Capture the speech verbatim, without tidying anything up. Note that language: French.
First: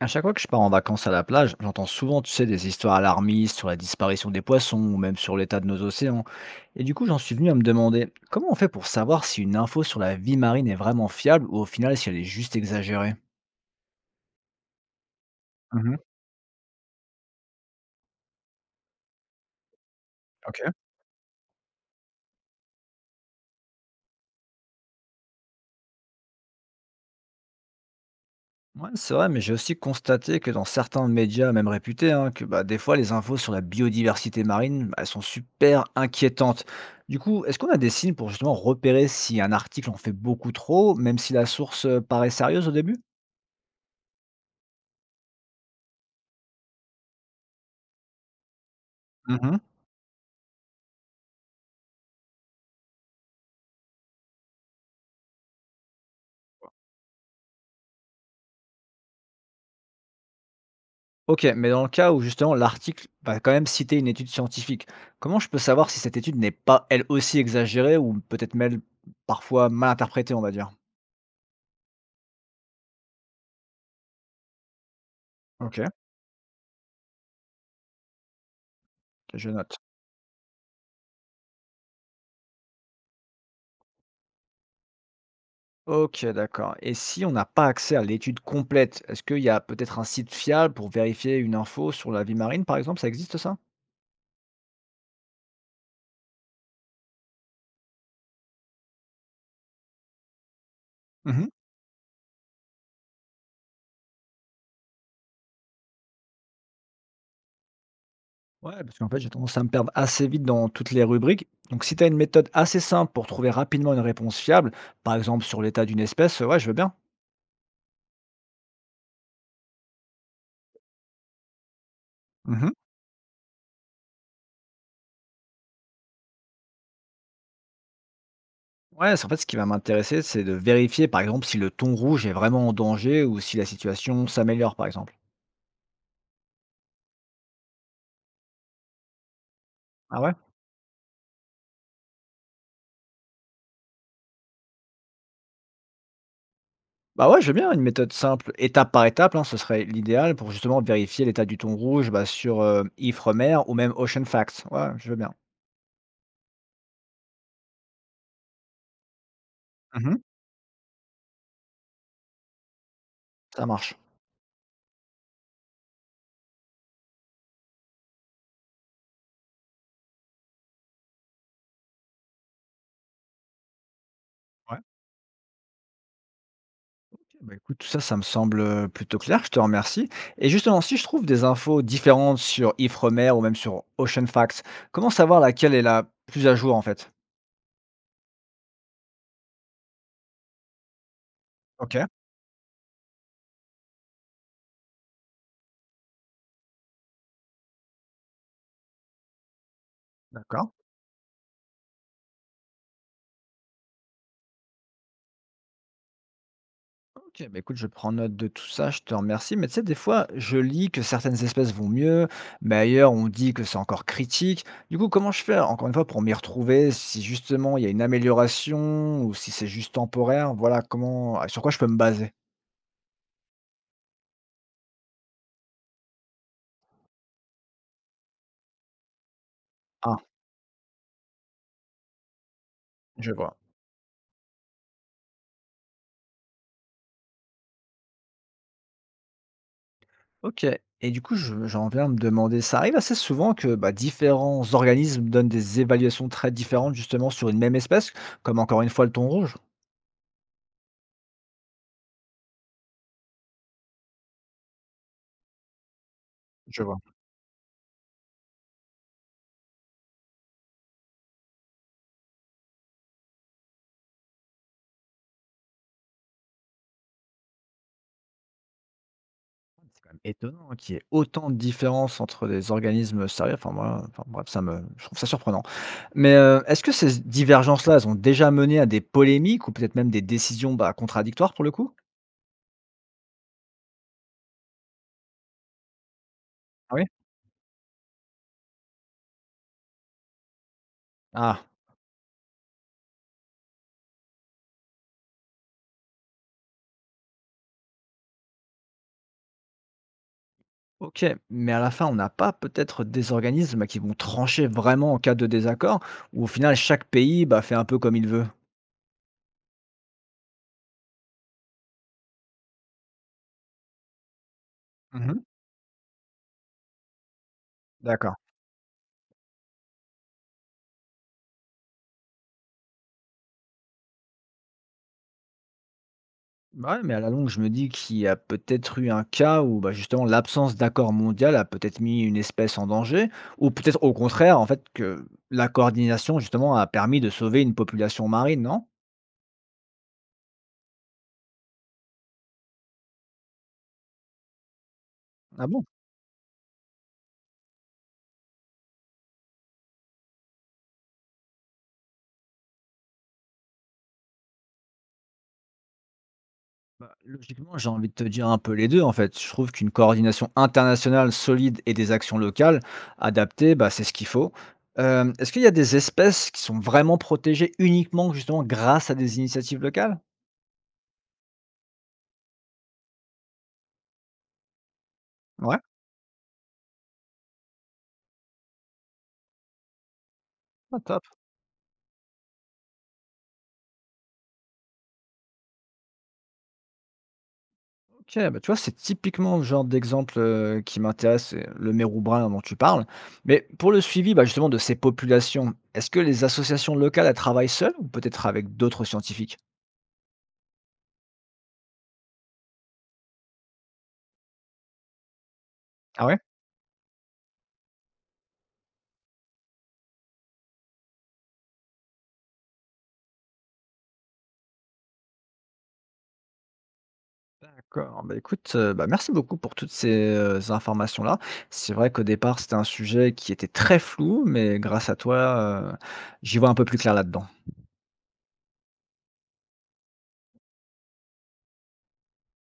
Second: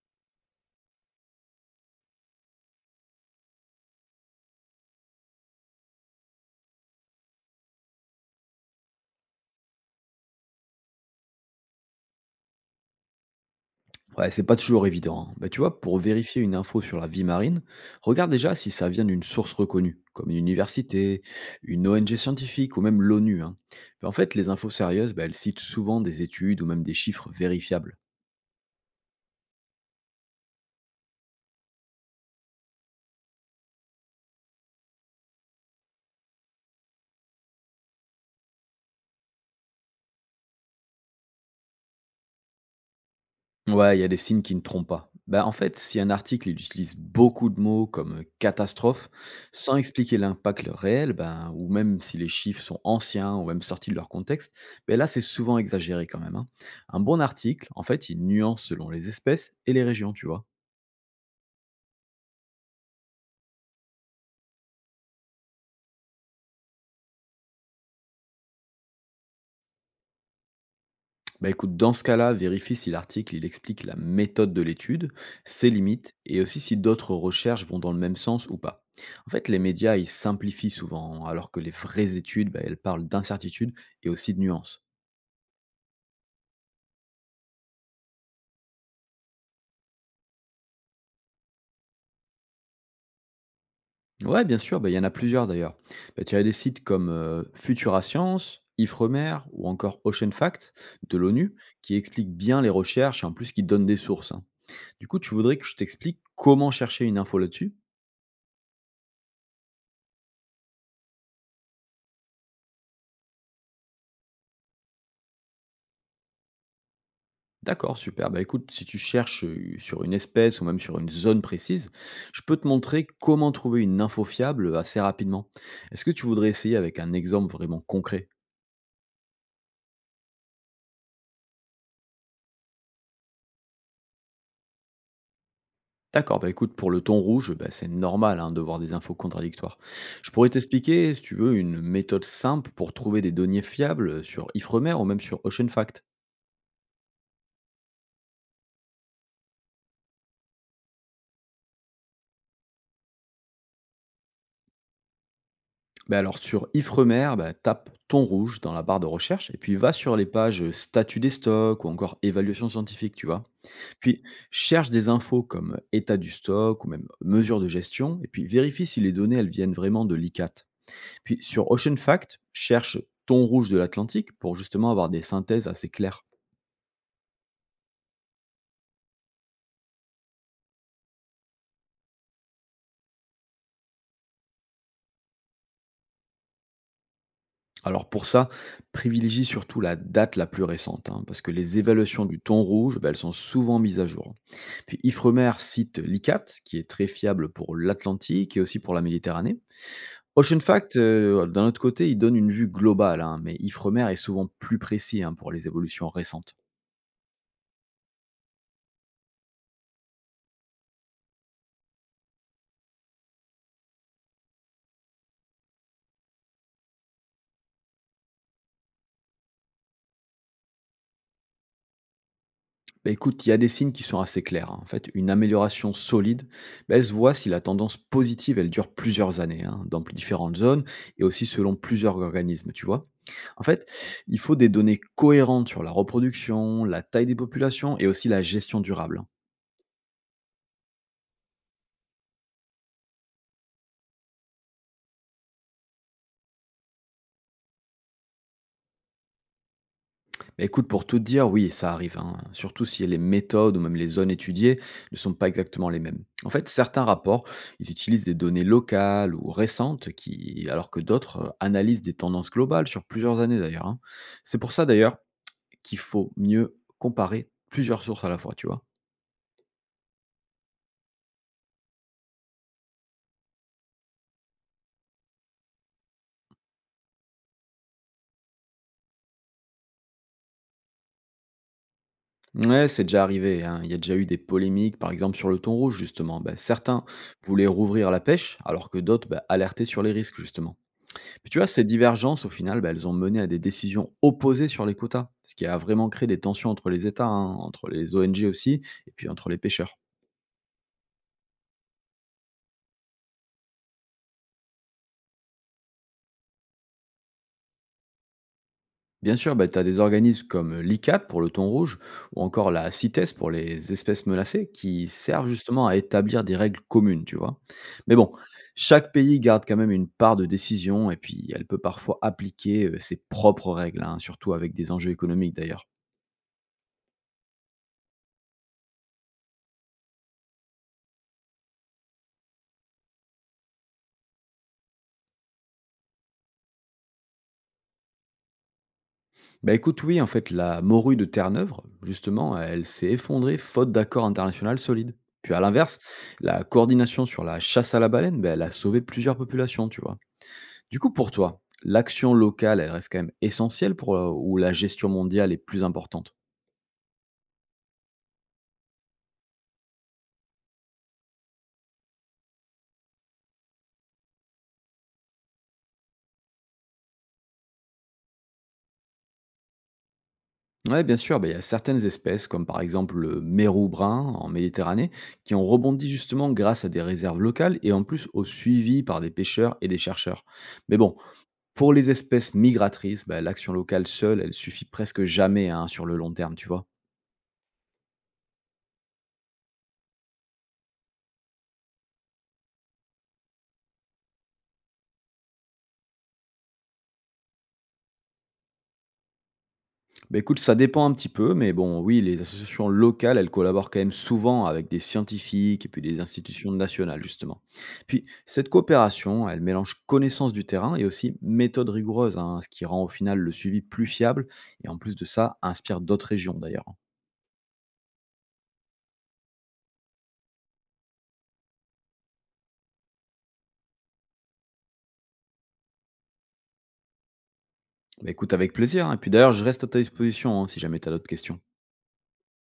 À chaque fois que je pars en vacances à la plage, j'entends souvent, tu sais, des histoires alarmistes sur la disparition des poissons ou même sur l'état de nos océans. Et du coup, j'en suis venu à me demander, comment on fait pour savoir si une info sur la vie marine est vraiment fiable ou au final si elle est juste exagérée? Ouais, c'est pas toujours évident, hein. Bah, tu vois, Mhm, pour vérifier une info sur la vie marine, regarde déjà si ça vient d'une source reconnue, comme une ok. université, une O N G scientifique ou même l'ONU, hein. Bah, en fait, les infos sérieuses, bah, elles citent souvent des études ou même des chiffres vérifiables. Ouais, c'est vrai, mais j'ai aussi constaté que dans certains médias, même réputés, hein, que bah, des fois les infos sur la biodiversité marine, bah, elles sont super inquiétantes. Du coup, est-ce qu'on a des signes pour justement repérer si un article en fait beaucoup trop, même si la source euh, paraît sérieuse au début? Ouais, il y a des signes qui ne trompent pas. Ben en fait, si un article il utilise beaucoup de mots comme euh, catastrophe, sans expliquer l'impact réel, ben, ou même si les chiffres sont anciens ou même sortis de leur contexte, ben là c'est souvent exagéré quand même, hein. Un bon article, en fait, il nuance selon les espèces et les régions, tu vois. OK, mais dans le cas où justement l'article va quand même citer une étude scientifique, comment je peux savoir si cette étude n'est pas elle aussi exagérée ou peut-être même parfois mal interprétée, on va dire? Bah écoute, dans ce cas-là, vérifie si l'article il explique la méthode de l'étude, ses OK, limites, et aussi si d'autres recherches vont dans le même sens ou pas. En fait, je les note. médias ils simplifient souvent, alors que les vraies études, bah, elles parlent d'incertitudes et aussi de nuances. OK, d'accord. Et si on n'a pas accès à l'étude complète, est-ce qu'il y a peut-être un site fiable pour vérifier une info sur la vie marine, par exemple? Ça existe ça? Ouais, bien sûr, bah, il y en a plusieurs d'ailleurs. Bah, tu as des sites comme euh, Futura Science, Ifremer ou encore Ocean Facts de Mmh. l'ONU qui expliquent bien les recherches et en plus qui donnent des sources, hein. Du coup, tu voudrais que je t'explique comment chercher une info là-dessus? Ouais, parce qu'en fait, j'ai tendance à me perdre assez vite dans toutes les rubriques. Donc, si tu as une méthode assez simple pour trouver rapidement une réponse fiable, par exemple sur l'état d'une espèce, ouais, je veux bien. D'accord, super. Bah, écoute, si tu cherches, heu, sur une espèce ou même sur une zone précise, je peux te Mmh. montrer comment trouver une info fiable, assez rapidement. Est-ce que tu voudrais essayer avec un exemple vraiment concret? Ouais, c'est en fait, ce qui va m'intéresser, c'est de vérifier, par exemple, si le thon rouge est vraiment en danger ou si la situation s'améliore, par exemple. D'accord, bah, écoute, pour le thon rouge, bah, c'est normal, hein, de voir des infos contradictoires. Ah Je ouais? pourrais t'expliquer, si tu veux, une méthode simple pour trouver des données fiables, sur Ifremer ou même sur OceanFact. Bah ouais, je veux bien une méthode simple, étape par étape, hein, ce serait l'idéal pour justement vérifier l'état du thon rouge bah, sur euh, Ifremer ou même Ocean Facts. Ouais, je veux bien. Ben alors sur Ifremer, bah, tape «thon rouge» dans la barre de recherche et puis va Mhm, sur les pages, «statut des stocks» ou encore «évaluation scientifique», tu vois? ça marche. Puis cherche des infos comme état du stock ou même mesure de gestion, et puis vérifie si les données elles viennent vraiment de l'I C A T. Puis sur Ocean Fact, cherche ton rouge de l'Atlantique pour Ouais. justement avoir des synthèses assez claires. Bah écoute, tout ça, ça me semble plutôt clair, je te remercie. Et justement, si je trouve des infos différentes sur Ifremer ou même sur Ocean Facts, comment savoir laquelle est la plus à jour en fait? Alors pour ça, privilégie surtout la date la plus récente, hein, parce que les Ok, évaluations du ton rouge, ben, elles sont souvent mises à jour. Puis Ifremer cite l'I C A T, qui est très fiable pour l'Atlantique et aussi pour la Méditerranée. Ocean d'accord. Fact, heu, d'un autre côté, il donne une vue globale, hein, mais Ifremer est souvent plus précis, hein, pour les évolutions récentes. Ok, bah écoute, je prends note de tout ça, je te remercie. Mais tu sais, des fois, je lis que certaines espèces vont mieux, mais ailleurs, on dit que c'est encore critique. Du coup, comment je fais, encore une fois, pour m'y retrouver, si justement il y a une amélioration ou si c'est juste temporaire, voilà, comment, sur quoi je peux me baser? Bah, écoute, il y a des signes qui sont assez clairs, hein. En fait, une amélioration solide, bah, elle se voit si la tendance positive, elle dure plusieurs années, hein, dans plus Ah, différentes zones et aussi selon plusieurs organismes, tu vois? je vois. En fait, il faut des données cohérentes sur la reproduction, la taille des populations et aussi la gestion durable, hein. Ok. Et du coup, je- j'en viens à me demander, ça arrive assez souvent que bah, différents organismes donnent des évaluations très différentes justement sur une même espèce, comme encore une fois le thon rouge. Bah, écoute, pour tout te dire, oui, ça arrive, hein, surtout si les méthodes ou même les zones étudiées ne sont pas exactement les mêmes. En fait, Je vois. certains rapports, ils utilisent des données locales ou récentes, qui, alors que d'autres euh, analysent des tendances globales sur plusieurs années d'ailleurs, hein. C'est pour ça d'ailleurs qu'il faut mieux comparer plusieurs sources à la fois, tu vois. Quand même étonnant, hein, qu'il y ait autant de différences entre des organismes sérieux. Enfin, moi, enfin, bref, ça me, je trouve ça surprenant. Mais euh, est-ce que ces divergences-là, elles ont déjà mené à des polémiques ou peut-être même des décisions bah, contradictoires pour le coup? Ouais, c'est déjà arrivé, hein. Il y a déjà eu des polémiques, par exemple sur le thon rouge, justement. Ben Ah oui? certains voulaient rouvrir la pêche, alors que d'autres bah, alertaient sur les risques, justement. Puis tu Ah, vois, ces divergences, au final, bah, elles ont mené à des décisions opposées sur les quotas, ce qui a vraiment créé des tensions entre les États, hein, entre les O N G aussi, et puis entre les pêcheurs. ok. Mais à la fin, on n'a pas peut-être des organismes qui vont trancher vraiment en cas de désaccord, ou au final, chaque pays bah, fait un peu comme il veut. Bien sûr, bah, tu as des organismes comme l'I C A T pour le thon rouge, ou encore la CITES pour les espèces menacées, qui Mhm. servent justement à établir des règles communes, tu vois. Mais bon, D'accord. chaque pays garde quand même une part de décision, et puis elle peut parfois appliquer euh, ses propres règles, hein, surtout avec des enjeux économiques d'ailleurs. Bah, ouais, mais à la longue, je me dis qu'il y a peut-être eu un cas où, bah, justement, l'absence d'accord mondial a peut-être mis une espèce en danger, ou peut-être au contraire, en fait, que la coordination, justement, a permis de sauver une population marine, non? Bah, écoute, oui, en fait, la morue de Terre-Neuve, justement, elle s'est effondrée faute d'accord international solide. Puis à Ah bon? l'inverse, la coordination sur la chasse à la baleine, bah, elle a sauvé plusieurs populations, tu vois. Du coup, pour toi, l'action locale, elle reste quand même essentielle pour euh, ou la gestion mondiale est plus importante? Bah, logiquement, j'ai envie de te dire un peu les deux, en fait. Je trouve qu'une coordination internationale solide et des actions locales adaptées, bah, c'est ce qu'il faut. Euh, est-ce qu'il y a des espèces qui sont vraiment protégées uniquement, justement, grâce à des initiatives locales? Ouais, bien sûr. Ben il y a certaines espèces, comme par exemple le mérou brun en Méditerranée, qui ont Ouais, rebondi justement grâce à des réserves locales et en plus au suivi par des pêcheurs et des chercheurs. Mais ah, bon, top. pour les espèces migratrices, ben l'action locale seule, elle suffit presque jamais, hein, sur le long terme, tu vois. OK, bah, tu vois, c'est typiquement le genre d'exemple, heu, qui m'intéresse, c'est le mérou brun dont tu parles. Mais pour le suivi, bah, justement de ces populations, est-ce que les associations locales, elles travaillent seules ou peut-être avec d'autres scientifiques? Bah, écoute, ça dépend un petit peu, mais bon, oui, les associations locales, elles collaborent quand même souvent avec des scientifiques et puis des Ah ouais? institutions nationales, justement. Puis, cette coopération, elle mélange connaissance du terrain et aussi méthode rigoureuse, hein, ce qui rend au final le suivi plus fiable et en plus de ça, inspire d'autres régions d'ailleurs. D'accord, bah, écoute, heu, bah, merci beaucoup pour toutes ces, heu, informations-là. C'est vrai qu'au départ, c'était un sujet qui était très flou, mais grâce à toi, heu, j'y vois un peu plus clair là-dedans. Bah, écoute, avec plaisir, hein. Et puis d'ailleurs, je reste à ta disposition, hein, si jamais tu as d'autres questions.